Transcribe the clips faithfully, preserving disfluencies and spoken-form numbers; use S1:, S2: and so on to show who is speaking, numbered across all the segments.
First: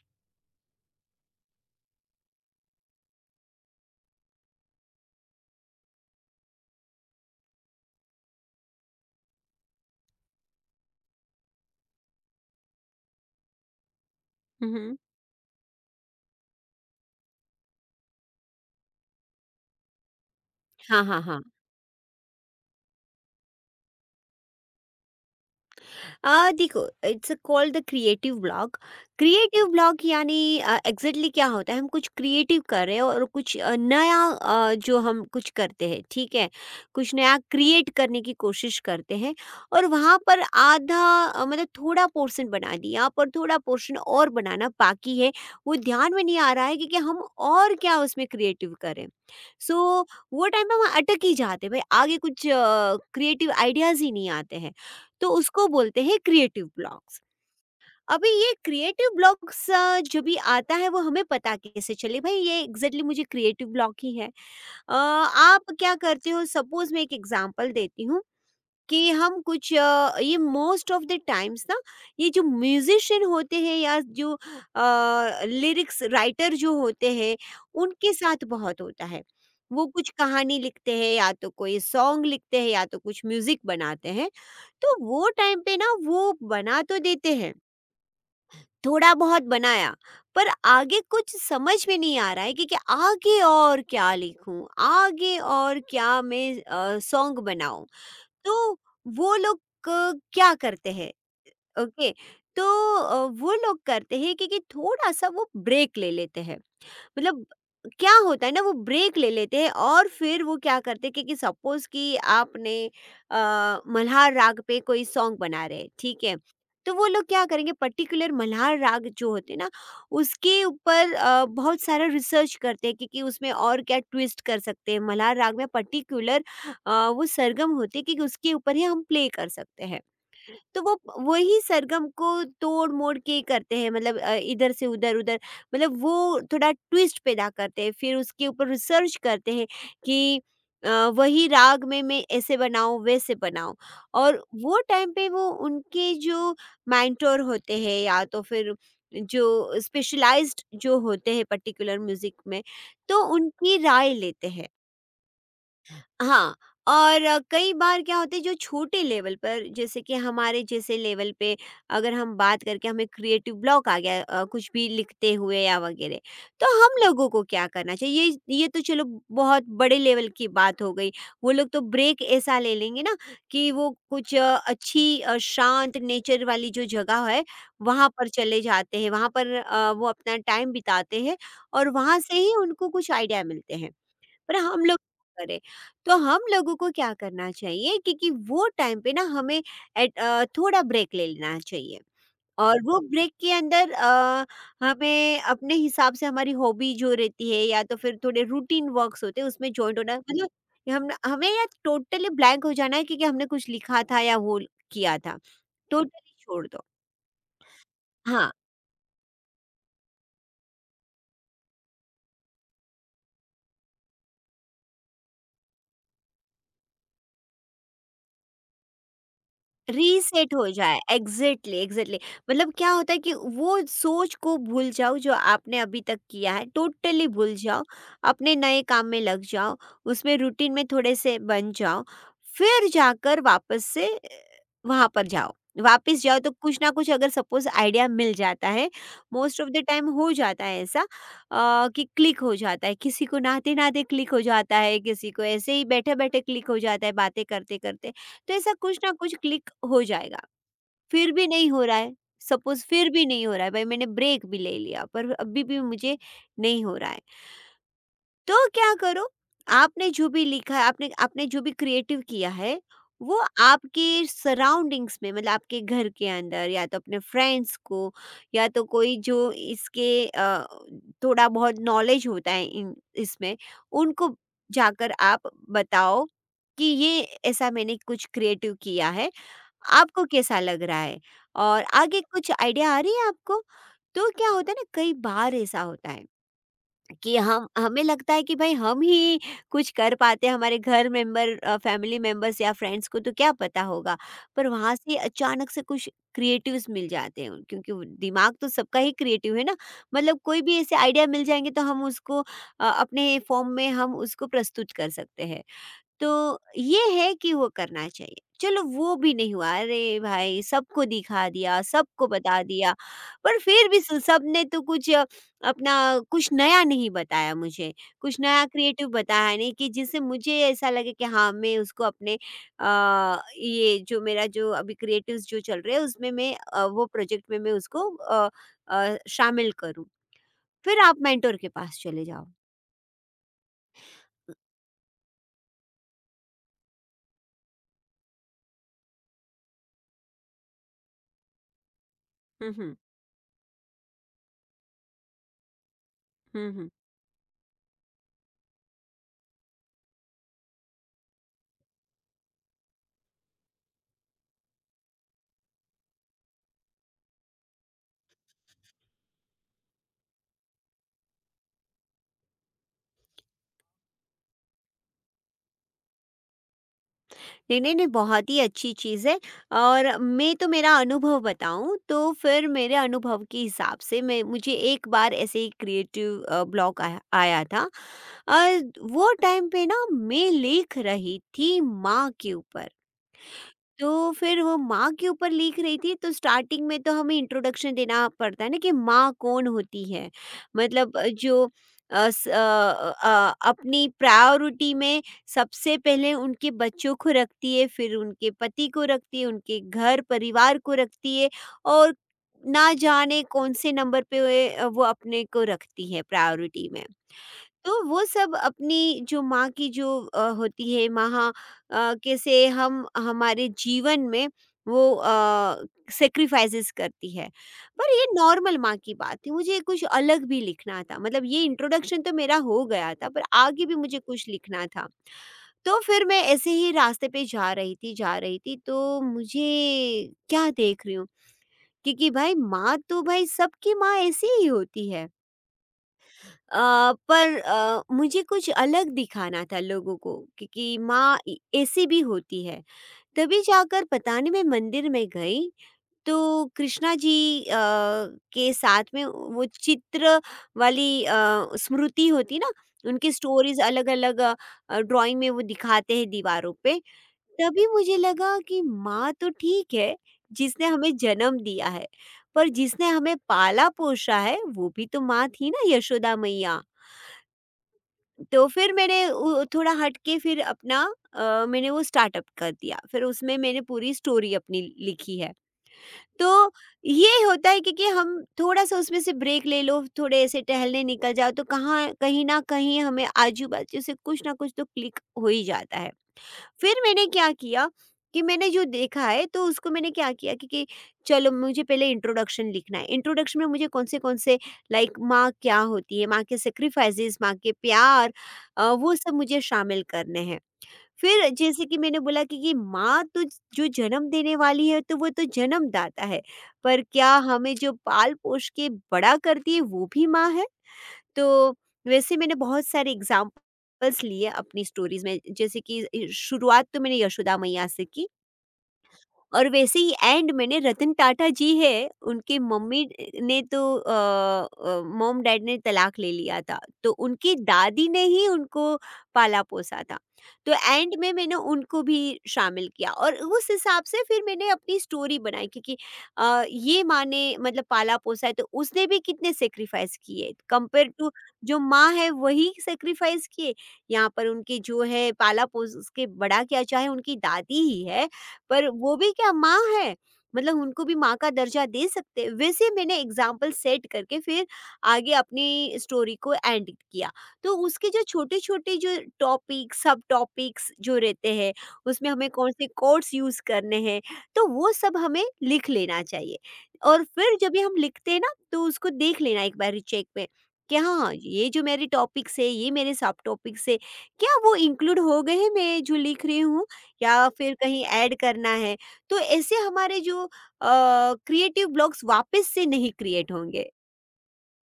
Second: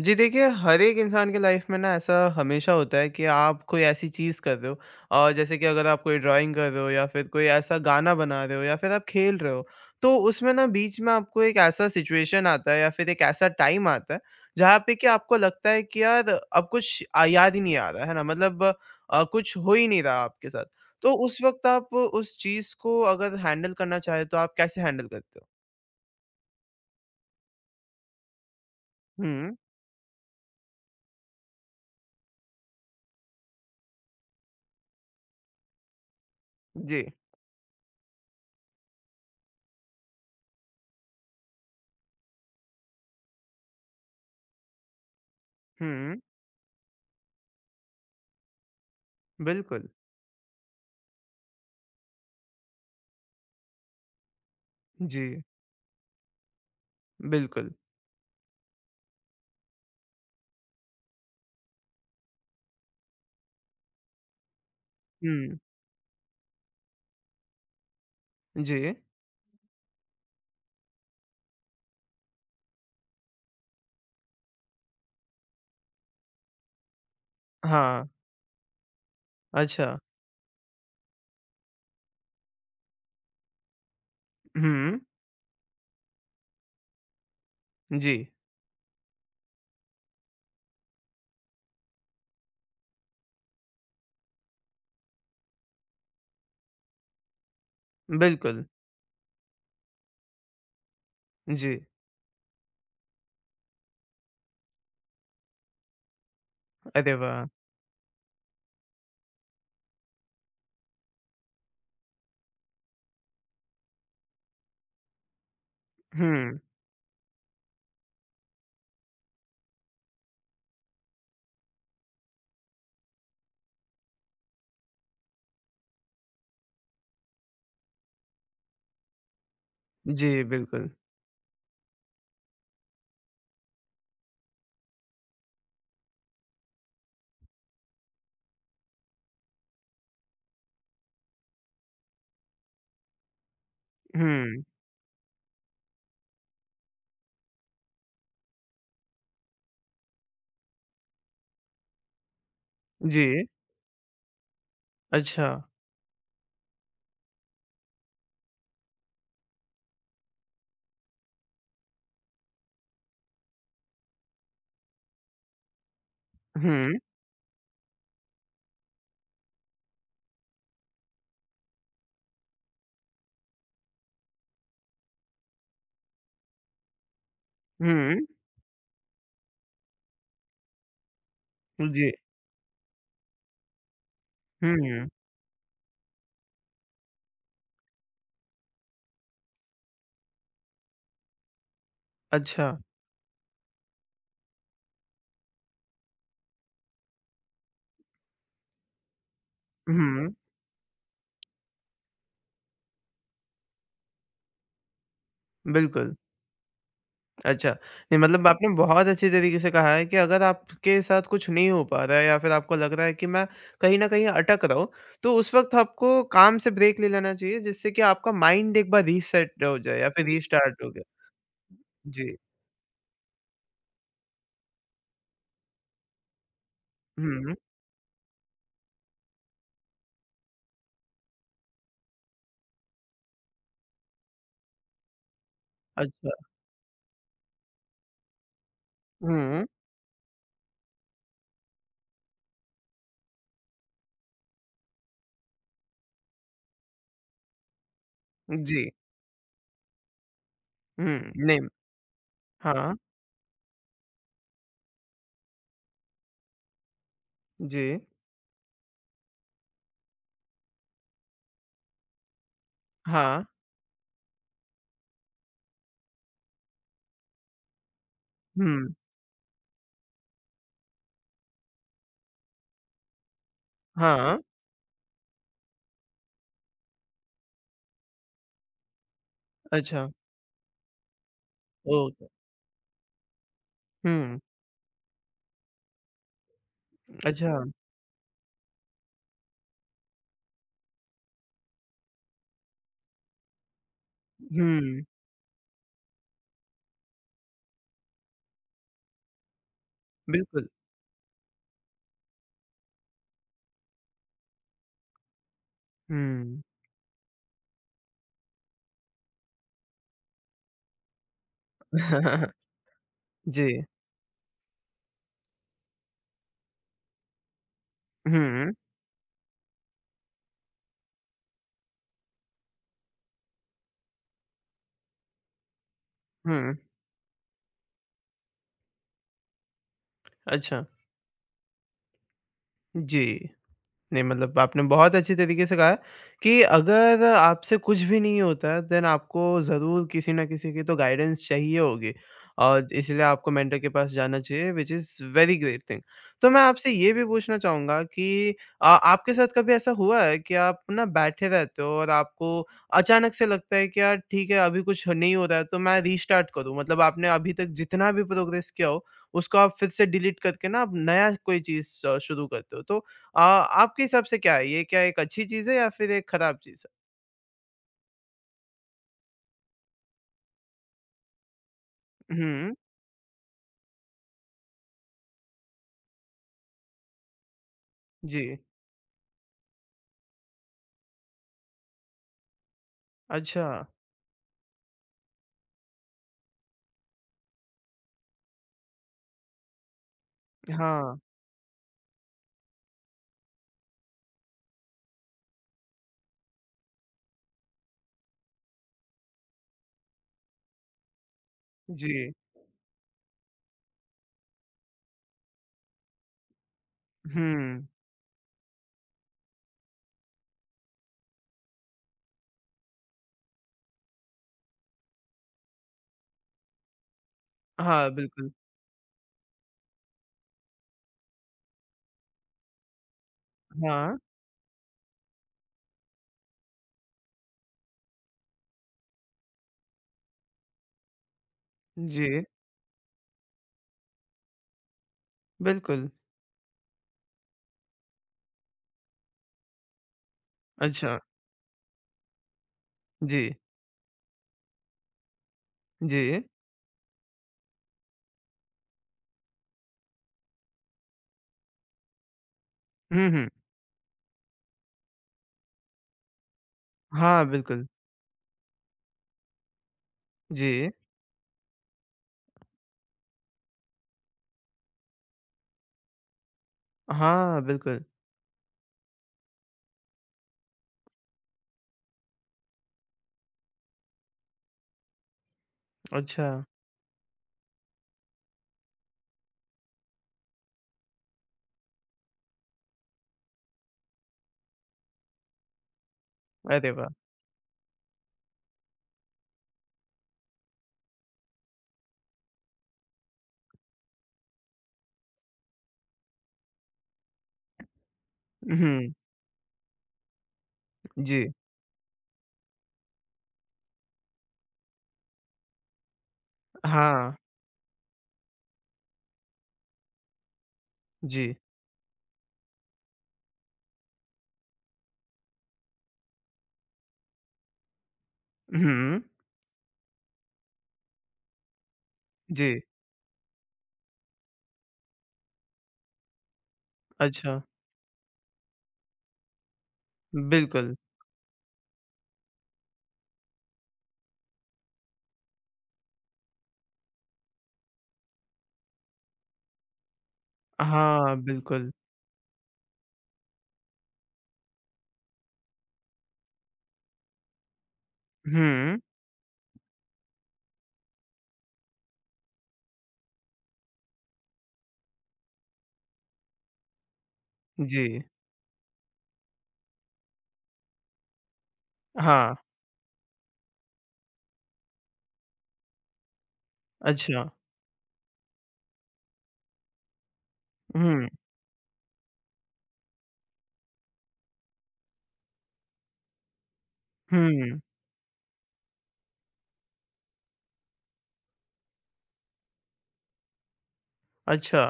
S1: जी देखिए, हर एक इंसान के लाइफ में ना ऐसा हमेशा होता है कि आप कोई ऐसी चीज़ कर रहे हो और जैसे कि अगर आप कोई ड्राइंग कर रहे हो या फिर कोई ऐसा गाना बना रहे हो या फिर आप खेल रहे हो, तो उसमें ना बीच में आपको एक ऐसा सिचुएशन आता है या फिर एक ऐसा टाइम आता है, जहाँ पे
S2: हम्म।
S1: कि आपको लगता है कि यार अब कुछ अ, याद ही नहीं आ रहा है ना? मतलब अ, कुछ हो ही नहीं रहा आपके साथ।
S2: हाँ
S1: तो
S2: हाँ
S1: उस
S2: हाँ।
S1: वक़्त आप उस चीज़ को अगर हैंडल करना चाहें तो आप कैसे हैंडल करते हो?
S2: आ, देखो, it's called the creative blog.
S1: हुँ,
S2: क्रिएटिव ब्लॉग यानी एग्जैक्टली क्या होता है, हम कुछ क्रिएटिव कर रहे हैं और कुछ आ, नया, आ, जो हम कुछ करते हैं, ठीक है।
S1: जी।
S2: कुछ नया क्रिएट करने की कोशिश करते हैं, और वहाँ पर आधा, आ, मतलब थोड़ा पोर्शन बना दिया पर थोड़ा पोर्शन और बनाना बाकी है, वो ध्यान
S1: हुँ,
S2: में नहीं आ रहा है कि, कि हम और क्या उसमें क्रिएटिव करें। सो
S1: बिल्कुल।
S2: वो टाइम पे हम अटक ही जाते हैं, भाई, आगे कुछ क्रिएटिव आइडियाज ही नहीं आते हैं।
S1: जी,
S2: तो उसको बोलते हैं क्रिएटिव ब्लॉक्स।
S1: बिल्कुल।
S2: अभी ये क्रिएटिव ब्लॉक्स, अ, जो भी आता है, वो हमें पता कैसे चले, भाई, ये एग्ज़ैक्टली मुझे क्रिएटिव ब्लॉक ही है। अ,
S1: हुँ,
S2: आप क्या करते हो? सपोज़ मैं एक एग्ज़ाम्पल देती हूँ
S1: जी।
S2: कि हम कुछ, अ, ये मोस्ट ऑफ द टाइम्स ना, ये जो म्यूजिशियन होते हैं या जो लिरिक्स राइटर जो होते हैं,
S1: हाँ,
S2: उनके साथ बहुत होता है।
S1: अच्छा।
S2: वो कुछ कहानी लिखते हैं या तो कोई सॉन्ग लिखते हैं या तो कुछ म्यूजिक बनाते हैं, तो
S1: हुँ,
S2: वो टाइम पे ना वो बना तो देते हैं,
S1: जी,
S2: थोड़ा बहुत बनाया, पर आगे कुछ समझ में नहीं आ रहा है कि, कि आगे और क्या लिखूं, आगे और क्या मैं सॉन्ग बनाऊं।
S1: बिल्कुल,
S2: तो वो लोग क क्या करते हैं?
S1: जी।
S2: ओके। तो अ, वो लोग करते हैं कि कि थोड़ा-सा वो ब्रेक ले लेते हैं।
S1: अरे वाह!
S2: मतलब क्या होता है ना, वो ब्रेक ले लेते हैं और फिर वो क्या करते हैं, क्योंकि सपोज कि आपने, अ, मल्हार राग पे कोई सॉन्ग बना रहे हैं, ठीक है।
S1: हुँ,
S2: तो वो लोग क्या करेंगे, पर्टिकुलर मल्हार राग जो होते हैं ना, उसके ऊपर अ, बहुत सारा रिसर्च करते हैं, क्योंकि उसमें और क्या ट्विस्ट कर सकते हैं? मल्हार राग में पर्टिकुलर वो सरगम होते हैं कि उसके ऊपर ही हम प्ले कर सकते हैं।
S1: जी,
S2: तो
S1: बिल्कुल।
S2: वो वही सरगम को तोड़-मोड़ के करते हैं, मतलब अ, इधर से उधर उधर, मतलब वो थोड़ा ट्विस्ट पैदा करते हैं। फिर उसके ऊपर रिसर्च करते हैं कि अ, वही राग में मैं ऐसे बनाऊँ, वैसे बनाऊँ। और
S1: हुँ,
S2: वो टाइम पे, वो उनके जो मेंटर होते हैं, या तो फिर जो स्पेशलाइज़्ड जो होते हैं पर्टिकुलर म्यूज़िक में, तो
S1: जी,
S2: उनकी राय लेते हैं।
S1: अच्छा।
S2: हाँ, और अ, कई बार क्या होता है, जो छोटे लेवल पर, जैसे कि हमारे जैसे लेवल पे अगर हम बात करके, हमें क्रिएटिव ब्लॉक आ गया, अ, कुछ भी लिखते हुए या वगैरह, तो
S1: हुँ,
S2: हम लोगों को क्या करना चाहिए? ये ये तो चलो बहुत बड़े लेवल की बात हो गई। वो लोग तो ब्रेक ऐसा ले लेंगे ना, कि वो कुछ अ, अच्छी, अ, शांत नेचर वाली जो जगह है, वहाँ
S1: हुँ,
S2: पर चले जाते हैं, वहाँ पर अ, वो अपना टाइम बिताते हैं, और
S1: जी।
S2: वहाँ से ही उनको कुछ आइडिया मिलते हैं। पर हम लोग
S1: हुँ,
S2: क्या करें, तो हम लोगों को क्या करना चाहिए? क्योंकि वो टाइम पे ना हमें एट- अ, थोड़ा ब्रेक ले लेना चाहिए,
S1: अच्छा।
S2: और वो ब्रेक के अंदर अ, हमें अपने हिसाब से हमारी हॉबी जो रहती है, या तो फिर थोड़े रूटीन वर्क्स होते हैं, उसमें ज्वाइंट होना,
S1: हुँ,
S2: मतलब हम हमें या टोटली ब्लैंक हो जाना है, क्योंकि हमने कुछ लिखा था या वो किया था,
S1: बिल्कुल,
S2: टोटली छोड़ दो।
S1: अच्छा। नहीं मतलब
S2: हाँ,
S1: आपने बहुत अच्छे तरीके से कहा है कि अगर आपके साथ कुछ नहीं हो पा रहा है या फिर आपको लग रहा है कि मैं कहीं न कहीं अटक रहा हूँ, तो उस वक़्त आपको काम से ब्रेक ले लेना चाहिए जिससे कि आपका माइंड एक बार रीसेट हो जाए या फिर
S2: रीसेट हो
S1: रीस्टार्ट हो
S2: जाए,
S1: जाए।
S2: Exactly exactly.
S1: जी।
S2: मतलब क्या होता है कि वो सोच को भूल जाओ जो आपने अभी तक किया है, टोटली
S1: हुँ।
S2: भूल जाओ। अपने नए काम में लग जाओ, उसमें रूटीन में थोड़े से बन जाओ, फिर जाकर वापस से वहां पर जाओ। वापस जाओ
S1: अच्छा।
S2: तो कुछ ना कुछ, अगर सपोज, आइडिया मिल जाता है। Most
S1: hmm,
S2: of the time हो जाता है ऐसा, अ, कि क्लिक हो जाता है, किसी को नहाते नहाते क्लिक हो जाता है, किसी को ऐसे ही बैठे बैठे क्लिक हो जाता है, बातें करते करते। तो ऐसा
S1: जी।
S2: कुछ ना कुछ क्लिक हो जाएगा।
S1: हुँ,
S2: फिर भी
S1: नेम
S2: नहीं हो रहा है, सपोज,
S1: हाँ,
S2: फिर भी नहीं हो रहा है भाई, मैंने ब्रेक भी ले लिया पर अभी भी मुझे नहीं हो रहा है,
S1: जी।
S2: तो क्या करो। आपने जो भी लिखा है, आपने आपने जो भी क्रिएटिव किया है, वो
S1: हाँ,
S2: आपके सराउंडिंग्स में, मतलब आपके घर के अंदर, या तो अपने फ्रेंड्स को, या तो
S1: हुँ,
S2: कोई जो इसके, अ, थोड़ा बहुत नॉलेज होता है इन इसमें, उनको
S1: हाँ,
S2: जाकर आप बताओ कि ये ऐसा मैंने कुछ क्रिएटिव किया है,
S1: अच्छा,
S2: आपको कैसा लग रहा है? और आगे
S1: ओके।
S2: कुछ आइडिया आ रही है आपको? तो
S1: हुँ,
S2: क्या होता है ना, कई बार ऐसा होता है कि
S1: अच्छा,
S2: हम हमें लगता है कि भाई हम ही कुछ कर पाते हैं, हमारे घर मेंबर, अ, फैमिली मेंबर्स या फ्रेंड्स को तो क्या पता होगा। पर वहाँ
S1: हुँ,
S2: से अचानक से कुछ क्रिएटिव्स मिल जाते हैं उन- क्योंकि वो दिमाग तो सबका ही क्रिएटिव है ना। मतलब कोई
S1: बिल्कुल,
S2: भी ऐसे आइडिया मिल जाएँगे तो हम उसको, अ, अपने फॉर्म में हम उसको प्रस्तुत कर सकते हैं। तो
S1: हुँ।
S2: ये है कि वो करना चाहिए। चलो वो भी नहीं हुआ, अरे भाई, सबको दिखा दिया, सबको बता दिया, पर
S1: जी,
S2: फिर भी स सबने तो कुछ, अ, अपना कुछ नया नहीं बताया मुझे, कुछ नया
S1: हुँ,
S2: क्रिएटिव बताया नहीं कि जिससे मुझे ऐसा लगे कि हाँ, मैं उसको अपने, अ, ये जो मेरा जो अभी क्रिएटिव्स जो चल रहे हैं उसमें मैं,
S1: हुँ,
S2: अ, वो प्रोजेक्ट में मैं उसको अ अ, शामिल करूँ।
S1: अच्छा,
S2: फिर आप मेंटर के पास चले जाओ।
S1: जी। नहीं मतलब आपने बहुत अच्छी तरीके से कहा है कि अगर आपसे कुछ भी नहीं होता है देन आपको ज़रूर किसी ना किसी की तो गाइडेंस चाहिए होगी
S2: हुँ,
S1: और
S2: हुँ।
S1: इसलिए आपको मेंटर के पास जाना चाहिए which is very great thing. तो मैं
S2: हुँ, हुँ।
S1: आपसे ये भी पूछना चाहूँगा कि अ, आपके साथ कभी ऐसा हुआ है कि आप ना बैठे रहते हो और आपको अचानक से लगता है कि यार ठीक है अभी कुछ नहीं हो रहा है तो मैं रीस्टार्ट करूँ मतलब आपने अभी तक जितना भी प्रोग्रेस किया हो उसको आप फिर से डिलीट करके ना आप नया कोई चीज़ अ, शुरू करते हो। तो अ, आपके हिसाब से क्या है? ये क्या एक अच्छी चीज़ है या फिर एक खराब चीज़
S2: नहीं, नहीं, नहीं, बहुत ही अच्छी चीज़ है। और मैं तो मेरा अनुभव बताऊँ, तो
S1: है?
S2: फिर
S1: हुँ,
S2: मेरे अनुभव के हिसाब से, मैं, मुझे एक बार ऐसे ही क्रिएटिव, अ, ब्लॉक आया आया था।
S1: जी।
S2: और वो टाइम पे ना मैं लिख रही थी माँ के ऊपर।
S1: अच्छा,
S2: तो फिर वो माँ के ऊपर लिख रही थी, तो स्टार्टिंग में तो हमें इंट्रोडक्शन देना पड़ता है ना, कि माँ कौन होती है। मतलब
S1: हाँ,
S2: अ, जो, अ, स- अ, अ, अपनी प्रायोरिटी में सबसे पहले उनके बच्चों को रखती है, फिर उनके पति को रखती है, उनके घर परिवार को रखती है। और
S1: जी।
S2: ना जाने कौन से नंबर पे वे, अ, वो अपने को रखती है प्रायोरिटी में।
S1: हुँ,
S2: तो वो सब अपनी, जो माँ की जो अ, होती है माँ, अ, कैसे हम हमारे जीवन में वो सेक्रीफाइसेस करती है।
S1: हाँ,
S2: पर ये
S1: बिल्कुल।
S2: नॉर्मल माँ की बात थी, मुझे कुछ अलग भी लिखना था, मतलब ये इंट्रोडक्शन तो मेरा हो गया था, पर आगे भी
S1: हाँ,
S2: मुझे कुछ लिखना था। तो फिर मैं ऐसे ही रास्ते पे जा रही थी, जा रही थी, तो मुझे क्या देख रही हूँ, क्योंकि
S1: जी,
S2: भाई माँ तो, भाई सबकी माँ ऐसी ही होती है।
S1: बिल्कुल।
S2: अ, पर अ, मुझे कुछ अलग दिखाना था लोगों को, क्योंकि
S1: अच्छा,
S2: माँ ए- ऐसी भी होती है।
S1: जी,
S2: तभी जाकर, पता नहीं, मैं मंदिर में गई।
S1: जी।
S2: तो कृष्णा जी अ, के साथ में वो चित्र वाली, अ, स्मृति होती ना,
S1: हुँ,
S2: उनकी
S1: हुँ।
S2: स्टोरीज अलग अलग ड्राइंग में वो दिखाते हैं दीवारों पे।
S1: हाँ,
S2: तभी
S1: बिल्कुल।
S2: मुझे लगा कि माँ तो ठीक है जिसने
S1: जी,
S2: हमें जन्म दिया है, पर जिसने हमें पाला पोषा है वो भी तो माँ थी ना, यशोदा मैया।
S1: हाँ, बिल्कुल।
S2: तो फिर मैंने उ थोड़ा हट के फिर अपना, अ, मैंने वो स्टार्टअप कर दिया। फिर उसमें मैंने पूरी स्टोरी अपनी लिखी है।
S1: अच्छा,
S2: तो ये होता है कि कि हम थोड़ा-सा उसमें से ब्रेक ले लो, थोड़े ऐसे टहलने निकल जाओ, तो कहाँ कहीं न कहीं हमें आजू-बाजू से कुछ ना कुछ तो क्लिक हो ही जाता है।
S1: अरे
S2: फिर
S1: वाह!
S2: मैंने क्या किया, कि मैंने जो देखा है तो उसको मैंने क्या किया कि, कि चलो, मुझे पहले इंट्रोडक्शन लिखना है। इंट्रोडक्शन में मुझे कौन से कौन से, लाइक, माँ क्या होती है, माँ के सेक्रीफाइसेस, माँ के प्यार, अ,
S1: हुँ,
S2: वो सब मुझे शामिल करने हैं। फिर
S1: जी,
S2: जैसे कि मैंने बोला कि, कि माँ तो ज- जो जन्म देने वाली है, तो वो तो जन्मदाता है, पर क्या
S1: हाँ,
S2: हमें जो पाल पोष के बड़ा करती है वो भी माँ है।
S1: जी।
S2: तो वैसे मैंने बहुत सारे एग्जाम्पल्स लिए अपनी स्टोरीज में, जैसे कि शुरुआत तो मैंने यशोदा मैया से की,
S1: हुँ,
S2: और वैसे ही एंड मैंने, रतन टाटा जी है, उनके
S1: जी,
S2: मम्मी ने तो, मॉम डैड ने तलाक ले लिया था, तो उनकी
S1: अच्छा,
S2: दादी ने ही उनको पाला पोसा था। तो
S1: बिल्कुल।
S2: एंड में मैंने उनको भी शामिल किया, और उस हिसाब से फिर मैंने अपनी स्टोरी बनाई, क्योंकि अ, ये माँ ने, मतलब पाला पोसा है, तो उसने भी कितने सेक्रीफाइस किए कंपेयर टू
S1: हाँ,
S2: जो
S1: बिल्कुल।
S2: माँ है वही सेक्रीफाइस किए। यहाँ पर उनके जो है पाला पोस के बड़ा, क्या चाहे उनकी दादी ही है, पर
S1: हुँ,
S2: वो भी क्या माँ है, मतलब उनको भी माँ का दर्जा दे सकते हैं। वैसे मैंने एग्ज़ाम्पल सेट करके फिर आगे अपनी स्टोरी को एंड किया। तो उसके जो
S1: जी,
S2: छोटे-छोटे जो टॉपिक, सब टॉपिक्स जो रहते हैं, उसमें हमें
S1: हाँ,
S2: कौन से कोट्स यूज़ करने हैं, तो वो सब हमें लिख लेना चाहिए। और
S1: अच्छा।
S2: फिर जब भी हम लिखते हैं ना, तो उसको देख लेना एक बारी चेक पे कि
S1: हुँ,
S2: हाँ, ये जो मेरे टॉपिक्स है, ये मेरे सब टॉपिक्स है, क्या वो इंक्लूड हो गए हैं मैं जो लिख रही हूँ? या फिर
S1: हुँ।
S2: कहीं ऐड करना है तो ऐसे हमारे जो क्रिएटिव ब्लॉग्स वापस से नहीं क्रिएट होंगे।
S1: अच्छा,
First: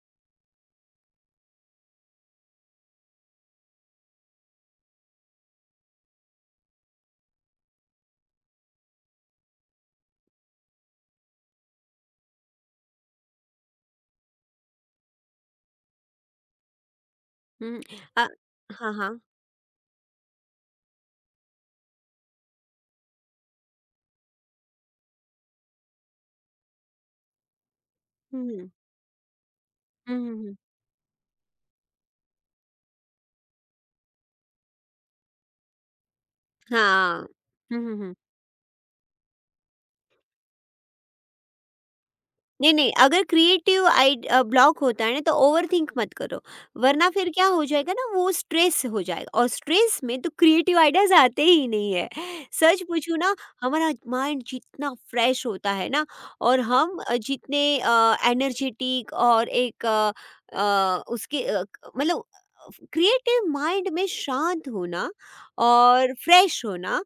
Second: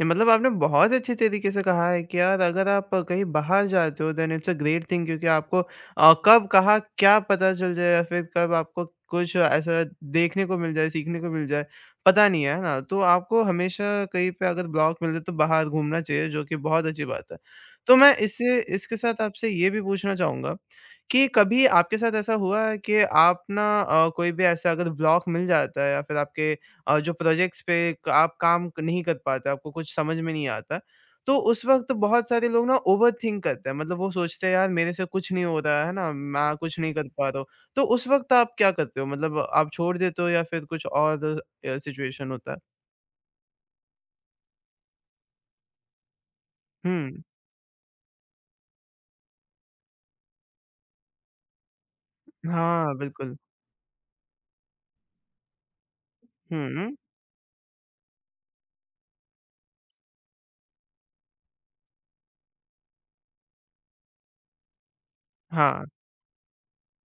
S1: नहीं मतलब आपने बहुत अच्छे तरीके से कहा है कि यार अगर आप कहीं बाहर जाते हो then it's a great thing क्योंकि आपको अ, कब कहाँ क्या पता चल जाए या फिर कब आपको कुछ ऐसा देखने को मिल जाए, सीखने को मिल जाए, पता नहीं है, है ना? तो आपको हमेशा कहीं पे अगर ब्लॉक मिल जाए तो बाहर घूमना चाहिए जो कि बहुत अच्छी बात है।
S2: हम्म।
S1: तो मैं
S2: अ,
S1: इससे
S2: हाँ
S1: इसके
S2: हाँ।
S1: साथ आपसे ये भी पूछना चाहूँगा कि कभी आपके साथ ऐसा हुआ है कि आप ना अ, कोई भी ऐसा अगर ब्लॉक मिल जाता है या फिर आपके और जो प्रोजेक्ट्स पे क आप काम
S2: हम्म
S1: क- नहीं कर पाते, आपको कुछ समझ
S2: हम्म
S1: में
S2: हम्म
S1: नहीं
S2: हम्म,
S1: आता, तो उस वक़्त बहुत सारे लोग ना ओवरथिंक करते हैं। मतलब वो सोचते हैं यार मेरे से कुछ नहीं हो रहा है, है ना? मैं कुछ नहीं कर
S2: हाँ
S1: पा रहा हूँ। तो
S2: हम्म,
S1: उस
S2: हम्म।
S1: वक़्त आप क्या करते हो? मतलब आप छोड़ देते हो या फिर कुछ और अ, सिचुएशन होता है?
S2: नहीं, नहीं, अगर क्रिएटिव आइड अ, ब्लॉक होता है ना तो ओवरथिंक मत करो, वरना
S1: हुँ,
S2: फिर क्या हो जाएगा ना वो स्ट्रेस हो जाएगा और स्ट्रेस में तो क्रिएटिव आइडियाज़ आते ही नहीं है। सच
S1: हाँ,
S2: पूछूँ ना,
S1: बिल्कुल।
S2: हमारा माइंड जितना फ्रेश होता है ना और
S1: हुँ,
S2: हम अ, जितने अ, एनर्जेटिक और एक अ अ, उसके अ, क मतलब क्रिएटिव माइंड में शांत होना
S1: हाँ,
S2: और फ्रेश होना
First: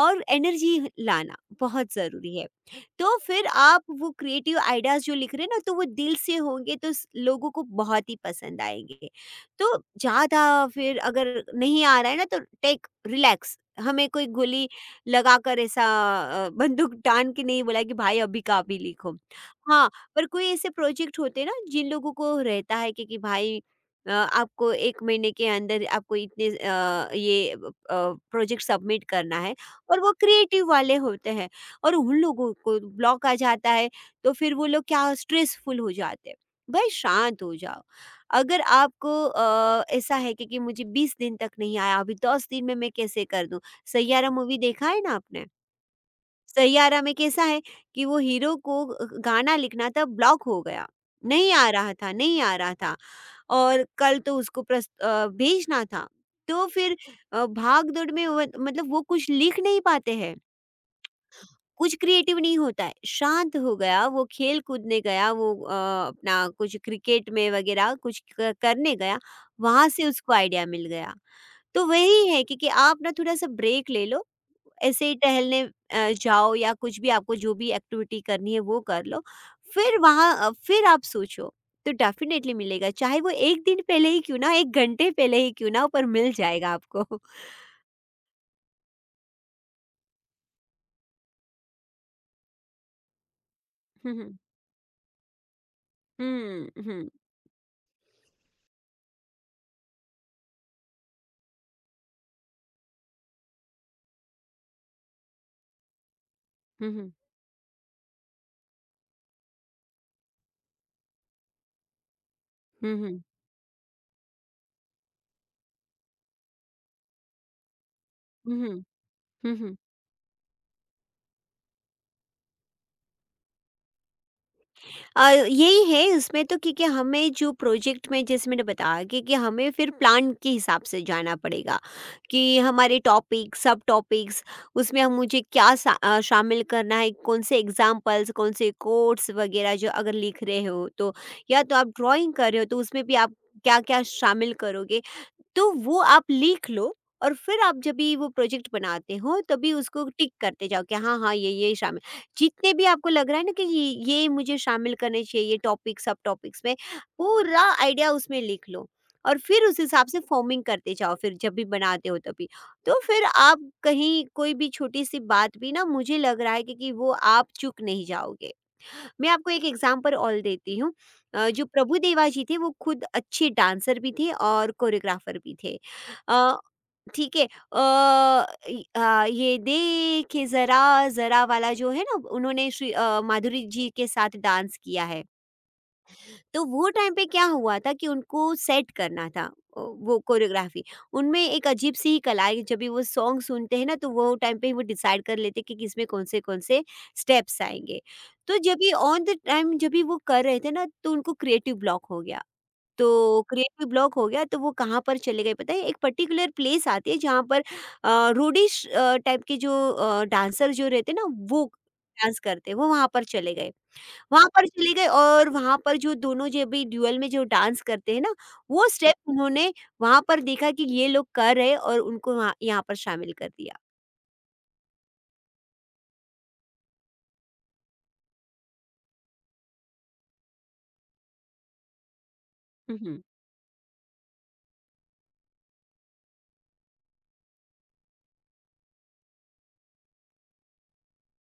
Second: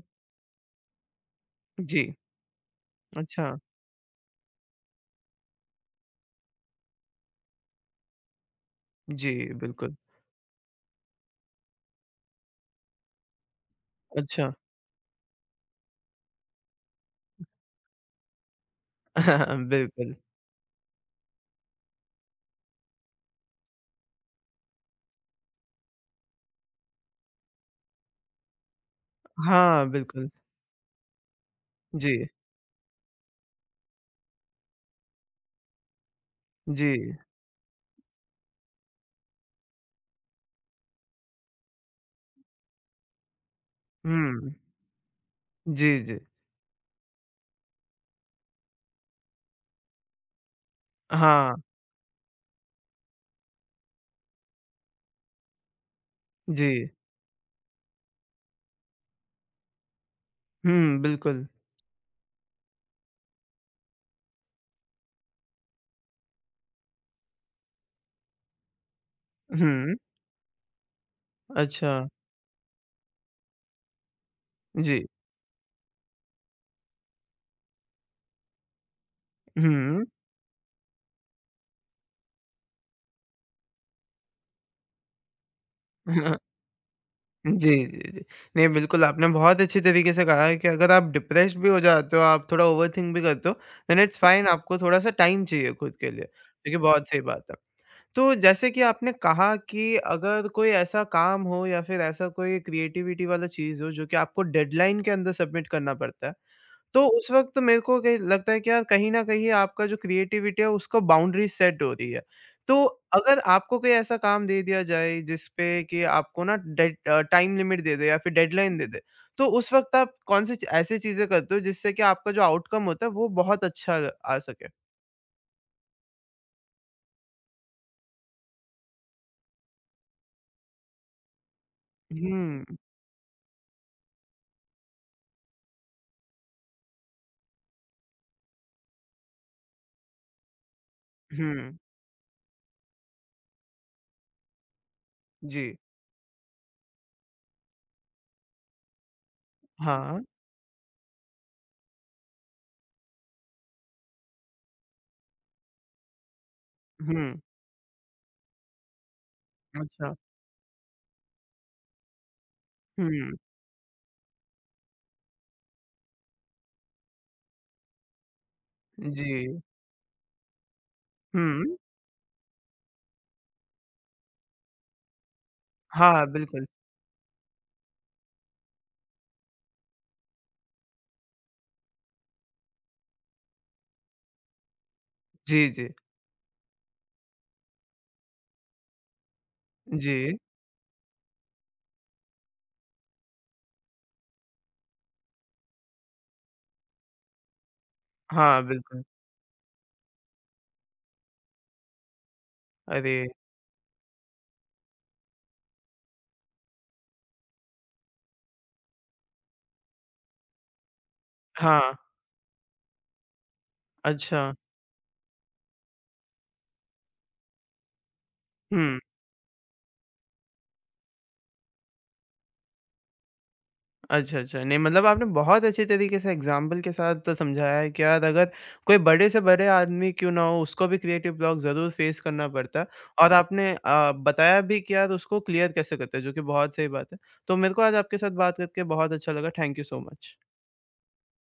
S2: और एनर्जी लाना बहुत
S1: जी।
S2: ज़रूरी है। तो फिर
S1: अच्छा,
S2: आप वो क्रिएटिव आइडियाज़ जो लिख रहे हैं ना तो वो दिल से होंगे तो स लोगों को बहुत ही पसंद आएँगे।
S1: जी,
S2: तो
S1: बिल्कुल।
S2: ज़्यादा फिर अगर नहीं आ रहा है ना तो टेक रिलैक्स, हमें कोई
S1: अच्छा,
S2: गोली लगाकर ऐसा अ, बंदूक तान के नहीं बोला कि भाई अभी का अभी लिखो। हाँ,
S1: बिल्कुल।
S2: पर कोई ऐसे प्रोजेक्ट होते हैं ना जिन लोगों को रहता है कि, कि भाई, अ, आपको एक महीने के अंदर आपको इतने अ, ये अ, प्रोजेक्ट सबमिट करना है
S1: हाँ,
S2: और वो
S1: बिल्कुल।
S2: क्रिएटिव वाले होते हैं। और उन
S1: जी,
S2: लोगों को ब्लॉक आ जाता है तो फिर वो लोग क्या स्ट्रेसफुल हो जाते हैं।
S1: जी।
S2: भाई शांत हो जाओ, अगर आपको अ, ऐसा है कि, कि मुझे बीस दिन तक नहीं आया, अभी दस दिन में मैं कैसे कर दूँ। सैयारा
S1: हुँ,
S2: मूवी देखा है ना आपने।
S1: जी, जी।
S2: सैयारा में कैसा है कि वो हीरो को गाना लिखना था, ब्लॉक हो गया, नहीं
S1: हाँ,
S2: आ रहा था नहीं आ रहा था, और कल तो उसको प्रस, अ, भेजना था। तो
S1: जी।
S2: फिर अ, भाग दौड़ में वो- मतलब वो कुछ लिख नहीं पाते हैं,
S1: हुँ, बिल्कुल।
S2: कुछ क्रिएटिव नहीं होता है, शांत हो गया, वो खेल कूदने गया, वो अ, अपना कुछ क्रिकेट में वगैरह कुछ क करने गया, वहाँ
S1: हुँ,
S2: से उसको आइडिया मिल गया। तो
S1: अच्छा।
S2: वही है कि कि आप ना थोड़ा-सा ब्रेक ले लो,
S1: जी।
S2: ऐसे ही टहलने अ, जाओ या कुछ भी आपको जो भी एक्टिविटी करनी है वो कर लो, फिर
S1: हुँ।
S2: वहाँ अ, फिर आप सोचो, तो डेफ़िनेटली मिलेगा, चाहे वो एक दिन पहले ही क्यों ना, एक घंटे पहले ही क्यों ना, पर मिल जाएगा आपको।
S1: जी, जी, जी। नहीं, बिल्कुल आपने बहुत अच्छी तरीके से कहा है कि अगर आप डिप्रेस्ड भी हो जाते हो, आप थोड़ा ओवरथिंक भी करते हो, then
S2: hmm,
S1: it's
S2: hmm.
S1: Fine आपको थोड़ा-सा टाइम चाहिए खुद के लिए,
S2: हुँ,
S1: जो कि बहुत
S2: हुँ।
S1: सही बात है। तो जैसे कि आपने कहा कि अगर कोई ऐसा काम हो या फिर ऐसा कोई क्रिएटिविटी वाला चीज़ हो जो कि आपको डेडलाइन के अंदर सबमिट करना पड़ता है,
S2: हुँ,
S1: तो
S2: हुँ।
S1: उस वक़्त मेरे को कहीं लगता है कि यार कहीं न कहीं आपका जो क्रिएटिविटी है उसको बाउंड्री सेट हो रही है। तो
S2: हुँ, हुँ।
S1: अगर आपको कोई ऐसा काम दे दिया जाए जिस पे कि आपको ना डेड अ, टाइम लिमिट दे दे या फिर
S2: हुँ,
S1: डेडलाइन
S2: हुँ।
S1: दे दे, तो
S2: हुँ,
S1: उस
S2: हुँ।
S1: वक़्त आप कौन-सी च ऐसी चीज़ें करते हो जिससे कि आपका जो आउटकम होता है वो बहुत अच्छा आ सके?
S2: अ, यही है उसमें तो, क्योंकि हमें जो प्रोजेक्ट में जैसे मैंने बताया कि, कि हमें फिर प्लान के हिसाब से जाना पड़ेगा कि
S1: हुँ,
S2: हमारे टॉपिक सब टॉपिक्स उसमें हम मुझे क्या सा- अ, शामिल करना है, कौन से एग्जाम्पल्स कौन से कोट्स वगैरह, जो अगर लिख रहे हो तो या
S1: हुँ,
S2: तो आप ड्राइंग कर रहे हो तो उसमें भी आप क्या क्या शामिल करोगे, तो
S1: जी,
S2: वो आप लिख लो। और फिर आप जब भी वो प्रोजेक्ट बनाते हो तभी उसको
S1: हाँ,
S2: टिक करते जाओ कि हाँ हाँ ये ये शामिल, जितने भी आपको लग रहा है ना कि ये ये मुझे शामिल करने चाहिए टॉपिक सब टॉपिक्स में,
S1: हुँ,
S2: पूरा आइडिया उसमें लिख लो। और फिर उस हिसाब
S1: अच्छा,
S2: से फॉर्मिंग करते जाओ, फिर जब भी बनाते हो तभी, तो फिर
S1: हुँ,
S2: आप कहीं कोई भी छोटी सी बात भी ना, मुझे लग रहा है कि, कि वो आप चूक नहीं जाओगे।
S1: जी,
S2: मैं आपको एक एग्जांपल और देती हूँ। अ, जो
S1: हुँ,
S2: प्रभु देवा जी थे वो खुद अच्छे डांसर भी थे और कोरियोग्राफर भी थे।
S1: हाँ,
S2: अ,
S1: बिल्कुल,
S2: ठीक है, अ, इ अ, ये देखे ज़रा, ज़रा वाला जो है ना, उन्होंने श्री अ, माधुरी जी के साथ डांस किया है।
S1: जी, जी,
S2: तो वो टाइम पे क्या हुआ था कि उनको सेट करना था अ, वो
S1: जी,
S2: कोरियोग्राफ़ी। उनमें एक अजीब-सी ही कला है, जब भी वो सॉन्ग सुनते हैं ना तो वो टाइम पे ही वो डिसाइड कर लेते हैं कि किसमें कौन-से-कौन से कौन से स्टेप्स आएँगे। तो
S1: हाँ,
S2: जब भी
S1: बिल्कुल,
S2: ऑन द टाइम जब भी वो कर रहे थे ना तो उनको क्रिएटिव ब्लॉक हो गया।
S1: अरे!
S2: तो क्रिएटिव ब्लॉक हो गया तो वो कहाँ पर चले गए पता है, एक पर्टिकुलर प्लेस आती है जहाँ पर अ, रोडिश अ, टाइप के जो अ, डांसर जो रहते हैं ना, वो
S1: हाँ,
S2: डांस करते हैं, वो वहाँ पर चले गए।
S1: अच्छा।
S2: वहाँ पर चले गए और वहाँ पर जो दोनों जो भी ड्यूअल में जो डांस करते हैं ना, वो
S1: हुँ।
S2: स्टेप उन्होंने वहाँ पर देखा कि ये लोग कर रहे हैं और उनको वहाँ यहाँ पर शामिल कर दिया।
S1: अच्छा, अच्छा। नहीं मतलब आपने बहुत अच्छे तरीके से एग्ज़ाम्पल के साथ समझाया है कि यार अगर कोई बड़े से बड़े आदमी क्यों ना हो उसको भी क्रिएटिव ब्लॉक ज़रूर फ़ेस करना पड़ता है
S2: हम्म।
S1: और आपने अ, बताया भी कि यार उसको क्लियर कैसे करते हैं, जो कि बहुत सही बात है। तो मेरे को आज आपके साथ बात करके बहुत अच्छा लगा। Thank you so much.